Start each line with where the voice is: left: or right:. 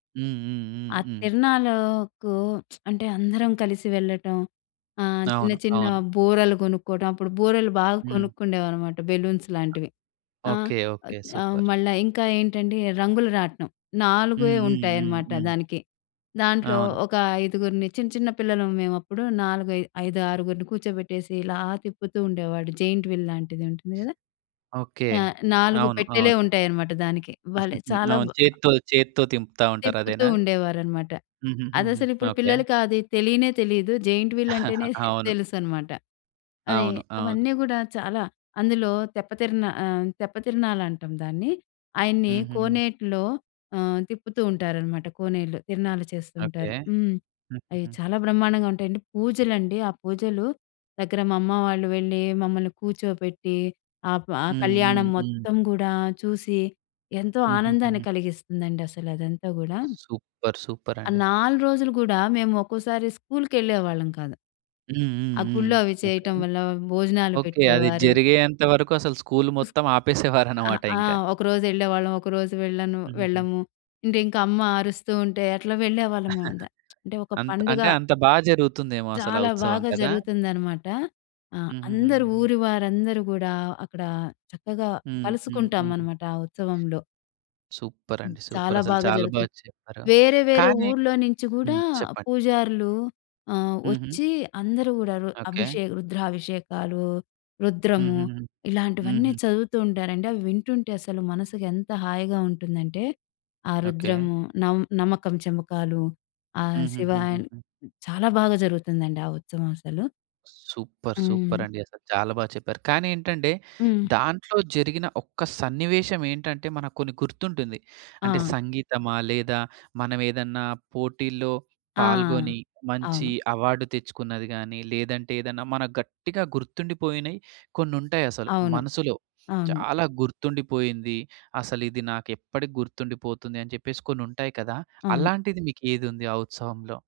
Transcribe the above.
right: హ్మ్. హ్మ్. హ్మ్.
left: ఆ
right: హ్మ్.
left: తిరణాలు కు అంటే అందరం కలిసి వెళ్ళటం, ఆహ్, చిన్న,
right: అవును.
left: చిన్న
right: అవును.
left: బూరలు కొనుక్కోవటం. అప్పుడు బూరలు బాగా
right: హ్మ్.
left: కొనుక్కుండేవారు మాట, బెలూన్స్ లాంటివి. ఆహ్,
right: ఓకే. ఓకే.
left: ఆహ్,
right: సూపర్!
left: మళ్ళా ఇంకా ఏంటండి, రంగుల రాట్నం.
right: హ్మ్.
left: నాలుగే
right: హ్మ్. హ్మ్.
left: ఉంటాయనమాట
right: హ్మ్.
left: దానికి. దాంట్లో
right: అవును.
left: ఒక ఐదుగురిని చిన్న, చిన్న పిల్లలం మేవప్పుడు. నాలుగై ఐదారుగురుని కూర్చోబెట్టేసి ఇలా తిప్పుతూ ఉండేవాడు. జెయింట్ వీల్ లాంటిది ఉంటుంది గదా!
right: ఓకే.
left: ఆ! 4
right: అవును.
left: పెట్టెలే
right: అవును.
left: ఉంటాయనమాట దానికి. భలే చాలా
right: అవును.
left: బ్
right: చేత్తో, చేత్తో దింపుతా ఉంటారు.
left: తిప్పుతూ
right: అదేనా?
left: ఉండేవారనమాట.
right: హుహుహుహు.
left: అదసలు ఇప్పుడు
right: ఓకే.
left: పిల్లలకి అది తెలీనే తెలీదు. జెయింట్ వీల్ అంటేనే
right: అవును.
left: తెలుసనమాట. అది
right: అవును. అవును.
left: అవన్నీ గూడా చాలా. అందులో తెప్పతిరన ఆహ్, తెప్పతిరనాలంటాం దాన్ని. ఆయన్ని
right: హుహుహు.
left: కోనేట్లో ఆహ్, తిప్పుతూ ఉంటారనమాట కోనేట్లో. తిరనాలు
right: ఓకే.
left: చేస్తుంటారు. హ్మ్. అవి
right: హుహుహు.
left: చాలా బ్రహ్మాండంగా ఉంటాయండి. పూజలండి. ఆ పూజలు దగ్గర మా అమ్మ వాళ్ళు వెళ్ళి మమ్మల్ని కూర్చోపెట్టి ఆప్ ఆ
right: హ్మ్. హ్మ్.
left: కళ్యాణం
right: హ్మ్.
left: మొత్తం గూడా చూసి, ఎంతో ఆనందాన్ని
right: హుహుహుహు.
left: కలిగిస్తుందండి అసలు అదంతా గూడా.
right: సూపర్!
left: ఆ
right: సూపరండి!
left: 4 రోజులు గూడా మేము ఒకోసారి స్కూల్‌కెళ్ళేవాళ్ళం కాదు.
right: హ్మ్. హ్మ్.
left: ఆ
right: హ్మ్.
left: గుళ్లో అవి
right: ఓకే.
left: చేయటం వల్ల భోజనాలు
right: ఓకే. అది
left: పెట్టేవారు.
right: జరిగేంత వరకు అసలు స్కూల్
left: స్
right: మొత్తం
left: ఆహ్,
right: ఆపేసేవారనమాట
left: ఆ!
right: ఇంకా.
left: ఒకరోజెళ్ళేవాళ్ళం. ఒకరోజు వెళ్ళను,
right: హుహుహు.
left: వెళ్ళము. అంటే ఇంకమ్మ అరుస్తూ ఉంటే అట్లా వెళ్ళేవాళ్ళమంత. అంటే ఒక
right: అంత్
left: పండుగ
right: అంటే అంత బా జరుగుతుందేమో అసలా
left: చాలా
right: ఉత్సవం
left: బాగా
right: కదా!
left: జరుగుతుందనమాట. ఆ! అందరూ
right: హుహుహుహుహు.
left: ఊరి వారందరూ గూడా అక్కడ చక్కగా
right: హ్మ్. హ్మ్. హ్మ్.
left: కలుసుకుంటామనమాట ఆ ఉత్సవంలో. హ్మ్.
right: సూపరండి!
left: చాలా
right: సూపరసలు.
left: బాగా
right: చాలా బా
left: జరుగుతుంది.
right: చెప్పారు.
left: వేరే, వేరే
right: కానీ
left: ఊర్లో నుంచి గూడా
right: హ్మ్. చెప్పండి.
left: పూజారులు ఆహ్,
right: హుహు.
left: ఒచ్చి అందరూ గూడా రు
right: ఓకే.
left: అభిషేక, రుద్రాభిషేకాలు, రుద్రము
right: హుహుహు.
left: ఇలాంటివన్నీ
right: హుహు.
left: చదువుతూ ఉంటారండి. అవి వింటుంటే అసలు మనసుకెంత హాయిగా ఉంటుందంటే, ఆ
right: ఓకే.
left: రుద్రము, నమ్ నమకం చెమకాలు, ఆ శివయన్
right: హుహుహుహుహు.
left: చాలా బాగా జరుగుతుందండి ఆ ఉత్సవం అసలు.
right: సూపర్!
left: హ్మ్.
right: సూపరండి! అసలు చాలా బా చెప్పారు. కానీ ఏంటంటే
left: హ్మ్.
right: దాంట్లో జరిగిన ఒక్క సన్నివేశం ఏంటంటే, మనకు కొన్ని గుర్తుంటుంది. అంటే
left: ఆ!
right: సంగీతమా లేదా మనం ఏదన్నా పోటీల్లో
left: ఆ!
right: పాల్గొని, మంచి
left: అవును.
right: అవార్డ్ తెచ్చుకున్నది గానీ, లేదంటే ఏదన్నా మనకు గట్టిగా గుర్తుండిపోయినయి కొన్నుంటాయసలు.
left: అవును.
right: మనసులో
left: అవును.
right: చాలా గుర్తుండిపోయింది. అసలిది నాకెప్పడికీ గుర్తుండిపోతుంది అని చెప్పేసి కొన్నుంటాయి కదా!
left: అవును.
right: అలాంటిది మీకేదుంది ఆ ఉత్సవంలో?